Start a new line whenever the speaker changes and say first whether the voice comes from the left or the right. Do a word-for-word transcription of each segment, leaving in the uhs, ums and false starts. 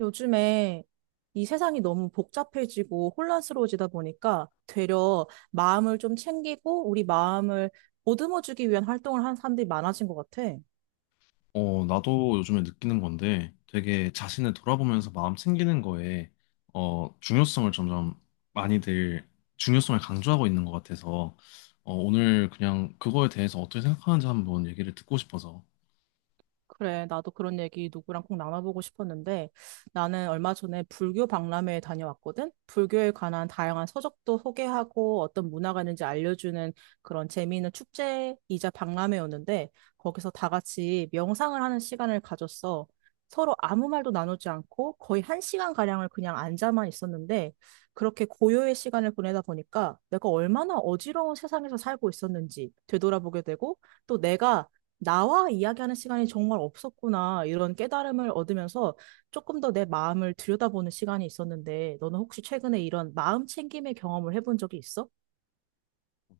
right: 요즘에 이 세상이 너무 복잡해지고 혼란스러워지다 보니까 되려 마음을 좀 챙기고 우리 마음을 보듬어주기 위한 활동을 하는 사람들이 많아진 것 같아.
left: 어, 나도 요즘에 느끼는 건데 되게 자신을 돌아보면서 마음 챙기는 거에 어, 중요성을 점점 많이들 중요성을 강조하고 있는 것 같아서 어, 오늘 그냥 그거에 대해서 어떻게 생각하는지 한번 얘기를 듣고 싶어서.
right: 그래, 나도 그런 얘기 누구랑 꼭 나눠보고 싶었는데, 나는 얼마 전에 불교 박람회에 다녀왔거든? 불교에 관한 다양한 서적도 소개하고 어떤 문화가 있는지 알려주는 그런 재미있는 축제이자 박람회였는데, 거기서 다 같이 명상을 하는 시간을 가졌어. 서로 아무 말도 나누지 않고 거의 한 시간가량을 그냥 앉아만 있었는데, 그렇게 고요의 시간을 보내다 보니까 내가 얼마나 어지러운 세상에서 살고 있었는지 되돌아보게 되고, 또 내가 나와 이야기하는 시간이 정말 없었구나, 이런 깨달음을 얻으면서 조금 더 내 마음을 들여다보는 시간이 있었는데, 너는 혹시 최근에 이런 마음 챙김의 경험을 해본 적이 있어?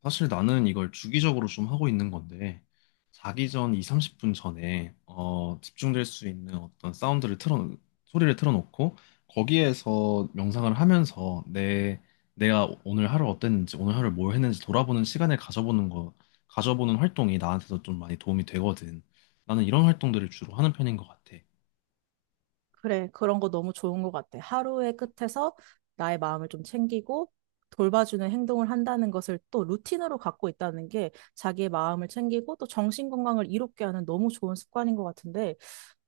left: 사실 나는 이걸 주기적으로 좀 하고 있는 건데, 자기 전 이, 삼십 분 전에, 어, 집중될 수 있는 어떤 사운드를 틀어, 소리를 틀어놓고, 거기에서 명상을 하면서 내, 내가 오늘 하루 어땠는지, 오늘 하루 뭘 했는지 돌아보는 시간을 가져보는 거, 가져보는 활동이 나한테도 좀 많이 도움이 되거든. 나는 이런 활동들을 주로 하는 편인 것 같아.
right: 그래, 그런 거 너무 좋은 것 같아. 하루의 끝에서 나의 마음을 좀 챙기고 돌봐주는 행동을 한다는 것을 또 루틴으로 갖고 있다는 게, 자기의 마음을 챙기고 또 정신 건강을 이롭게 하는 너무 좋은 습관인 것 같은데,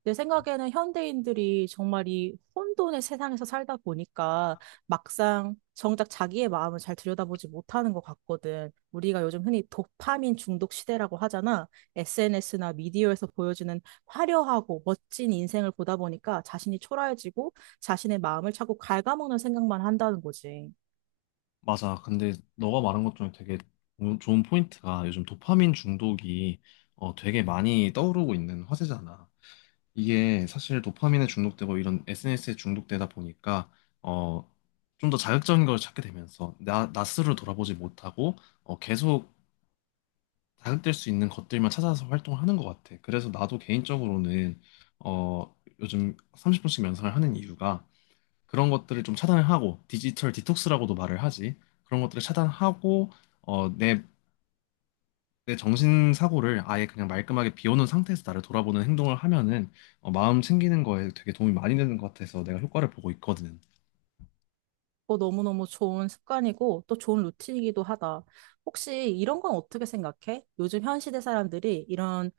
right: 내 생각에는 현대인들이 정말 이 혼돈의 세상에서 살다 보니까 막상 정작 자기의 마음을 잘 들여다보지 못하는 것 같거든. 우리가 요즘 흔히 도파민 중독 시대라고 하잖아. 에스엔에스나 미디어에서 보여주는 화려하고 멋진 인생을 보다 보니까 자신이 초라해지고 자신의 마음을 자꾸 갉아먹는 생각만 한다는 거지.
left: 맞아. 근데 너가 말한 것 중에 되게 조- 좋은 포인트가 요즘 도파민 중독이 어, 되게 많이 떠오르고 있는 화제잖아. 이게 사실 도파민에 중독되고 이런 에스엔에스에 중독되다 보니까 어, 좀 더 자극적인 걸 찾게 되면서 나, 나 스스로 돌아보지 못하고 어, 계속 자극될 수 있는 것들만 찾아서 활동을 하는 것 같아. 그래서 나도 개인적으로는 어, 요즘 삼십 분씩 명상을 하는 이유가 그런 것들을 좀 차단을 하고 디지털 디톡스라고도 말을 하지. 그런 것들을 차단하고 어, 내 내 정신사고를 아예 그냥 말끔하게 비워놓은 상태에서 나를 돌아보는 행동을 하면은 어, 마음 챙기는 거에 되게 도움이 많이 되는 것 같아서 내가 효과를 보고 있거든.
right: 어, 너무너무 좋은 습관이고 또 좋은 루틴이기도 하다. 혹시 이런 건 어떻게 생각해? 요즘 현 시대 사람들이 이런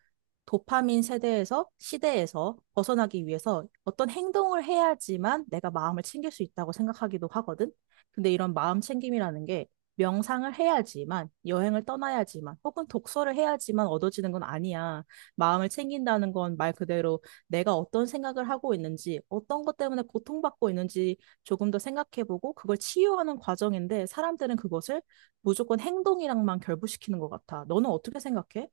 right: 도파민 세대에서 시대에서 벗어나기 위해서 어떤 행동을 해야지만 내가 마음을 챙길 수 있다고 생각하기도 하거든. 근데 이런 마음 챙김이라는 게 명상을 해야지만, 여행을 떠나야지만, 혹은 독서를 해야지만 얻어지는 건 아니야. 마음을 챙긴다는 건 말 그대로 내가 어떤 생각을 하고 있는지, 어떤 것 때문에 고통받고 있는지 조금 더 생각해보고 그걸 치유하는 과정인데, 사람들은 그것을 무조건 행동이랑만 결부시키는 것 같아. 너는 어떻게 생각해?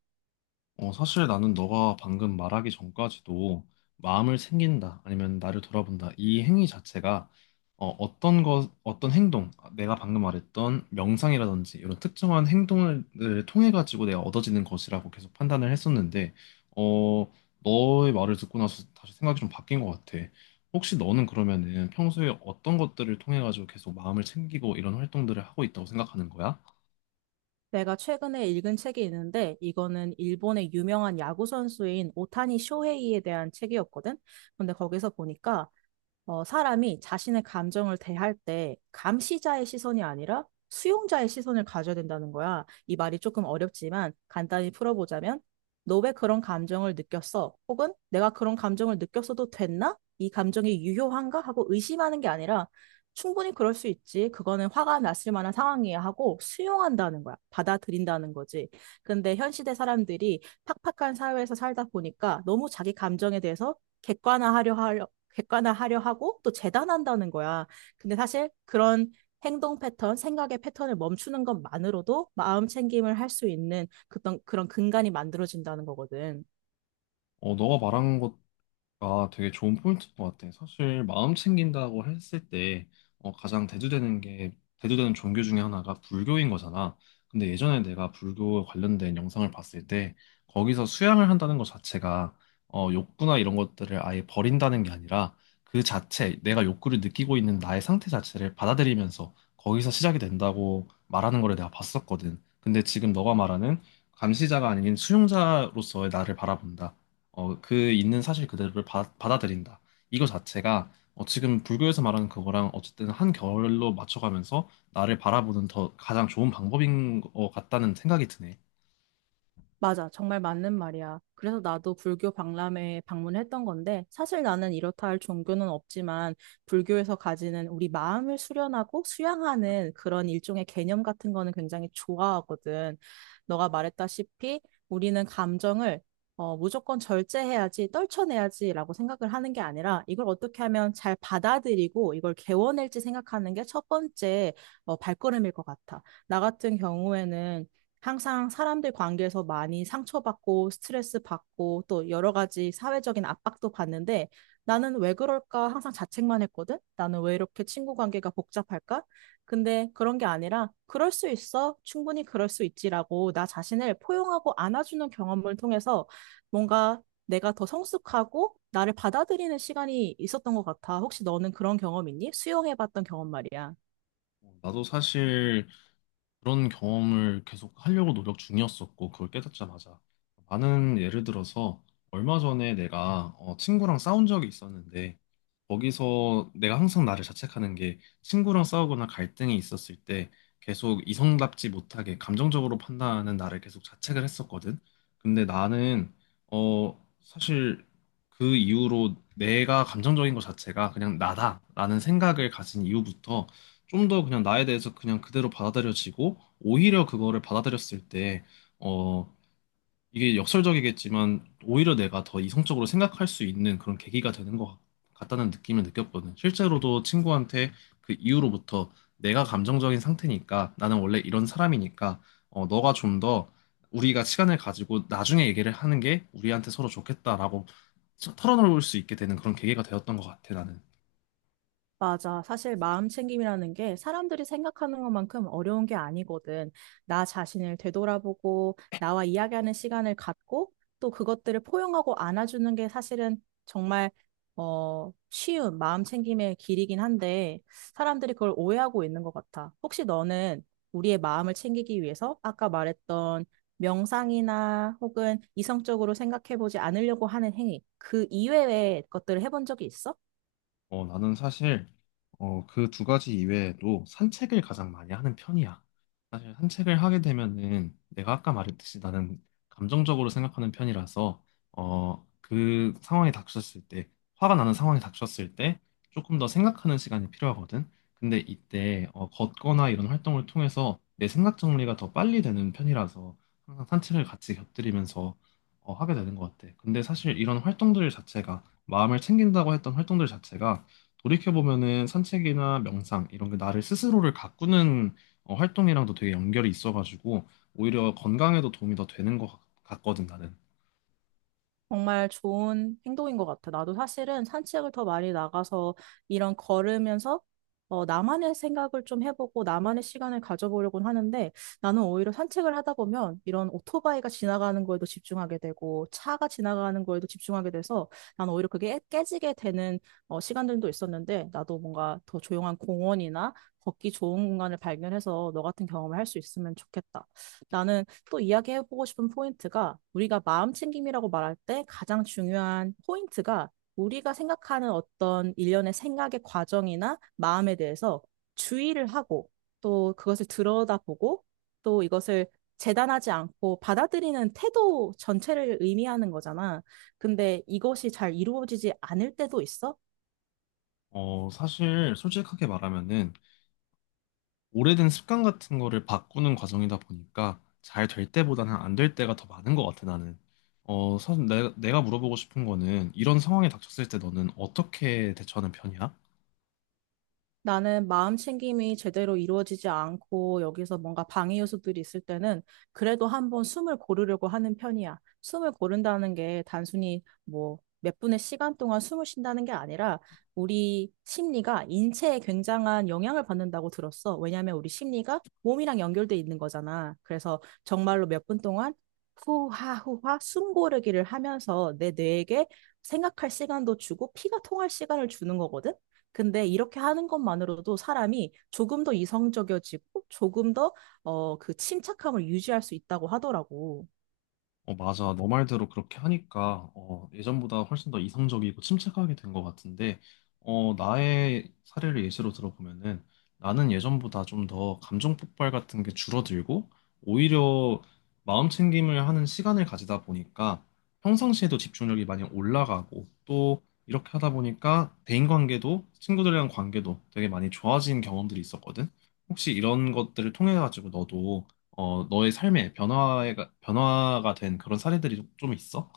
left: 어, 사실 나는 너가 방금 말하기 전까지도 마음을 챙긴다, 아니면 나를 돌아본다, 이 행위 자체가 어, 어떤 것, 어떤 행동, 아, 내가 방금 말했던 명상이라든지 이런 특정한 행동을 통해 가지고 내가 얻어지는 것이라고 계속 판단을 했었는데, 어, 너의 말을 듣고 나서 다시 생각이 좀 바뀐 것 같아. 혹시 너는 그러면은 평소에 어떤 것들을 통해 가지고 계속 마음을 챙기고 이런 활동들을 하고 있다고 생각하는 거야?
right: 내가 최근에 읽은 책이 있는데, 이거는 일본의 유명한 야구 선수인 오타니 쇼헤이에 대한 책이었거든. 근데 거기서 보니까 어, 사람이 자신의 감정을 대할 때 감시자의 시선이 아니라 수용자의 시선을 가져야 된다는 거야. 이 말이 조금 어렵지만 간단히 풀어보자면, 너 왜 그런 감정을 느꼈어? 혹은 내가 그런 감정을 느꼈어도 됐나? 이 감정이 유효한가? 하고 의심하는 게 아니라 충분히 그럴 수 있지, 그거는 화가 났을 만한 상황이야 하고 수용한다는 거야. 받아들인다는 거지. 근데 현 시대 사람들이 팍팍한 사회에서 살다 보니까 너무 자기 감정에 대해서 객관화하려 객관화하려 하고 또 재단한다는 거야. 근데 사실 그런 행동 패턴, 생각의 패턴을 멈추는 것만으로도 마음 챙김을 할 수 있는 그런, 그런 근간이 만들어진다는 거거든.
left: 어, 너가 말한 것, 아, 되게 좋은 포인트인 것 같아. 사실 마음 챙긴다고 했을 때 어, 가장 대두되는 게 대두되는 종교 중에 하나가 불교인 거잖아. 근데 예전에 내가 불교 관련된 영상을 봤을 때 거기서 수양을 한다는 것 자체가 어, 욕구나 이런 것들을 아예 버린다는 게 아니라 그 자체 내가 욕구를 느끼고 있는 나의 상태 자체를 받아들이면서 거기서 시작이 된다고 말하는 거를 내가 봤었거든. 근데 지금 너가 말하는 감시자가 아닌 수용자로서의 나를 바라본다. 어, 그 있는 사실 그대로를 받, 아들인다 이거 자체가 어, 지금 불교에서 말하는 그거랑 어쨌든 한 결로 맞춰가면서 나를 바라보는 더 가장 좋은 방법인 것 같다는 생각이 드네.
right: 맞아. 정말 맞는 말이야. 그래서 나도 불교 박람회에 방문했던 건데, 사실 나는 이렇다 할 종교는 없지만, 불교에서 가지는 우리 마음을 수련하고 수양하는 그런 일종의 개념 같은 거는 굉장히 좋아하거든. 너가 말했다시피, 우리는 감정을 어, 무조건 절제해야지, 떨쳐내야지라고 생각을 하는 게 아니라, 이걸 어떻게 하면 잘 받아들이고, 이걸 개워낼지 생각하는 게 첫 번째 어, 발걸음일 것 같아. 나 같은 경우에는 항상 사람들 관계에서 많이 상처받고 스트레스 받고 또 여러 가지 사회적인 압박도 받는데, 나는 왜 그럴까 항상 자책만 했거든? 나는 왜 이렇게 친구 관계가 복잡할까? 근데 그런 게 아니라, 그럴 수 있어, 충분히 그럴 수 있지라고 나 자신을 포용하고 안아주는 경험을 통해서 뭔가 내가 더 성숙하고 나를 받아들이는 시간이 있었던 것 같아. 혹시 너는 그런 경험 있니? 수용해봤던 경험 말이야.
left: 어, 나도 사실 그런 경험을 계속 하려고 노력 중이었었고, 그걸 깨닫자마자. 많은 예를 들어서, 얼마 전에 내가 어, 친구랑 싸운 적이 있었는데, 거기서 내가 항상 나를 자책하는 게, 친구랑 싸우거나 갈등이 있었을 때, 계속 이성답지 못하게 감정적으로 판단하는 나를 계속 자책을 했었거든. 근데 나는, 어, 사실 그 이후로 내가 감정적인 것 자체가 그냥 나다라는 생각을 가진 이후부터, 좀 더 그냥 나에 대해서 그냥 그대로 받아들여지고 오히려 그거를 받아들였을 때 어, 이게 역설적이겠지만 오히려 내가 더 이성적으로 생각할 수 있는 그런 계기가 되는 것 같- 같다는 느낌을 느꼈거든. 실제로도 친구한테 그 이후로부터 내가 감정적인 상태니까 나는 원래 이런 사람이니까 어, 너가 좀 더 우리가 시간을 가지고 나중에 얘기를 하는 게 우리한테 서로 좋겠다라고 털어놓을 수 있게 되는 그런 계기가 되었던 것 같아 나는.
right: 맞아. 사실 마음 챙김이라는 게 사람들이 생각하는 것만큼 어려운 게 아니거든. 나 자신을 되돌아보고 나와 이야기하는 시간을 갖고 또 그것들을 포용하고 안아주는 게 사실은 정말 어, 쉬운 마음 챙김의 길이긴 한데, 사람들이 그걸 오해하고 있는 것 같아. 혹시 너는 우리의 마음을 챙기기 위해서 아까 말했던 명상이나 혹은 이성적으로 생각해보지 않으려고 하는 행위, 그 이외의 것들을 해본 적이 있어?
left: 어, 나는 사실 어, 그 두 가지 이외에도 산책을 가장 많이 하는 편이야. 사실 산책을 하게 되면은 내가 아까 말했듯이 나는 감정적으로 생각하는 편이라서 어, 그 상황이 닥쳤을 때 화가 나는 상황이 닥쳤을 때 조금 더 생각하는 시간이 필요하거든. 근데 이때 어, 걷거나 이런 활동을 통해서 내 생각 정리가 더 빨리 되는 편이라서 항상 산책을 같이 곁들이면서 어, 하게 되는 것 같아. 근데 사실 이런 활동들 자체가 마음을 챙긴다고 했던 활동들 자체가 돌이켜보면은 산책이나 명상 이런 게 나를 스스로를 가꾸는 어, 활동이랑도 되게 연결이 있어가지고 오히려 건강에도 도움이 더 되는 것 같- 같거든 나는.
right: 정말 좋은 행동인 것 같아. 나도 사실은 산책을 더 많이 나가서 이런 걸으면서 어, 나만의 생각을 좀 해보고 나만의 시간을 가져보려고는 하는데, 나는 오히려 산책을 하다 보면 이런 오토바이가 지나가는 거에도 집중하게 되고 차가 지나가는 거에도 집중하게 돼서 나는 오히려 그게 깨- 깨지게 되는 어, 시간들도 있었는데, 나도 뭔가 더 조용한 공원이나 걷기 좋은 공간을 발견해서 너 같은 경험을 할 수 있으면 좋겠다. 나는 또 이야기해보고 싶은 포인트가, 우리가 마음 챙김이라고 말할 때 가장 중요한 포인트가 우리가 생각하는 어떤 일련의 생각의 과정이나 마음에 대해서 주의를 하고 또 그것을 들여다보고 또 이것을 재단하지 않고 받아들이는 태도 전체를 의미하는 거잖아. 근데 이것이 잘 이루어지지 않을 때도 있어?
left: 어, 사실 솔직하게 말하면은 오래된 습관 같은 거를 바꾸는 과정이다 보니까 잘 될 때보다는 안 될 때가 더 많은 것 같아 나는. 어, 사실 내, 내가 물어보고 싶은 거는 이런 상황에 닥쳤을 때 너는 어떻게 대처하는 편이야?
right: 나는 마음 챙김이 제대로 이루어지지 않고 여기서 뭔가 방해 요소들이 있을 때는 그래도 한번 숨을 고르려고 하는 편이야. 숨을 고른다는 게 단순히 뭐 몇 분의 시간 동안 숨을 쉰다는 게 아니라, 우리 심리가 인체에 굉장한 영향을 받는다고 들었어. 왜냐하면 우리 심리가 몸이랑 연결돼 있는 거잖아. 그래서 정말로 몇 분 동안 후하 후하 숨 고르기를 하면서 내 뇌에게 생각할 시간도 주고 피가 통할 시간을 주는 거거든. 근데 이렇게 하는 것만으로도 사람이 조금 더 이성적이어지고 조금 더 어, 그 침착함을 유지할 수 있다고 하더라고.
left: 어, 맞아. 너 말대로 그렇게 하니까, 어, 예전보다 훨씬 더 이성적이고 침착하게 된 것 같은데, 어, 나의 사례를 예시로 들어보면은, 나는 예전보다 좀 더 감정 폭발 같은 게 줄어들고, 오히려 마음 챙김을 하는 시간을 가지다 보니까, 평상시에도 집중력이 많이 올라가고, 또 이렇게 하다 보니까 대인관계도, 친구들이랑 관계도 되게 많이 좋아진 경험들이 있었거든. 혹시 이런 것들을 통해 가지고 너도 어, 너의 삶에 변화가, 변화가 된 그런 사례들이 좀좀 있어?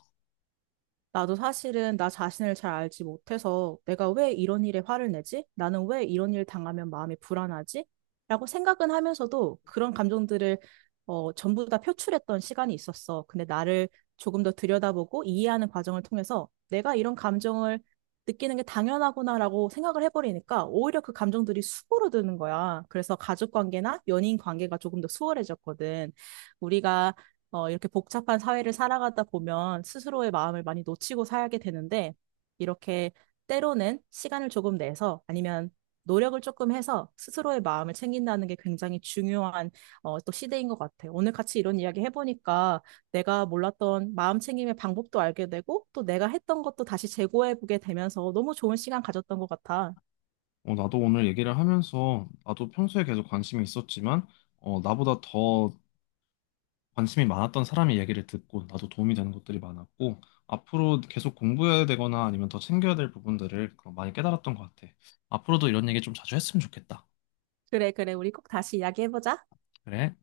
right: 나도 사실은 나 자신을 잘 알지 못해서 내가 왜 이런 일에 화를 내지? 나는 왜 이런 일 당하면 마음이 불안하지? 라고 생각은 하면서도 그런 감정들을 어, 전부 다 표출했던 시간이 있었어. 근데 나를 조금 더 들여다보고 이해하는 과정을 통해서 내가 이런 감정을 느끼는 게 당연하구나라고 생각을 해버리니까 오히려 그 감정들이 수그러드는 거야. 그래서 가족 관계나 연인 관계가 조금 더 수월해졌거든. 우리가 어, 이렇게 복잡한 사회를 살아가다 보면 스스로의 마음을 많이 놓치고 살게 되는데, 이렇게 때로는 시간을 조금 내서 아니면 노력을 조금 해서 스스로의 마음을 챙긴다는 게 굉장히 중요한 어, 또 시대인 것 같아요. 오늘 같이 이런 이야기 해보니까 내가 몰랐던 마음 챙김의 방법도 알게 되고 또 내가 했던 것도 다시 재고해보게 되면서 너무 좋은 시간 가졌던 것 같아.
left: 어, 나도 오늘 얘기를 하면서 나도 평소에 계속 관심이 있었지만 어, 나보다 더 관심이 많았던 사람의 얘기를 듣고 나도 도움이 되는 것들이 많았고 앞으로 계속 공부해야 되거나 아니면 더 챙겨야 될 부분들을 많이 깨달았던 것 같아. 앞으로도 이런 얘기 좀 자주 했으면 좋겠다.
right: 그래, 그래. 우리 꼭 다시 이야기해보자.
left: 그래.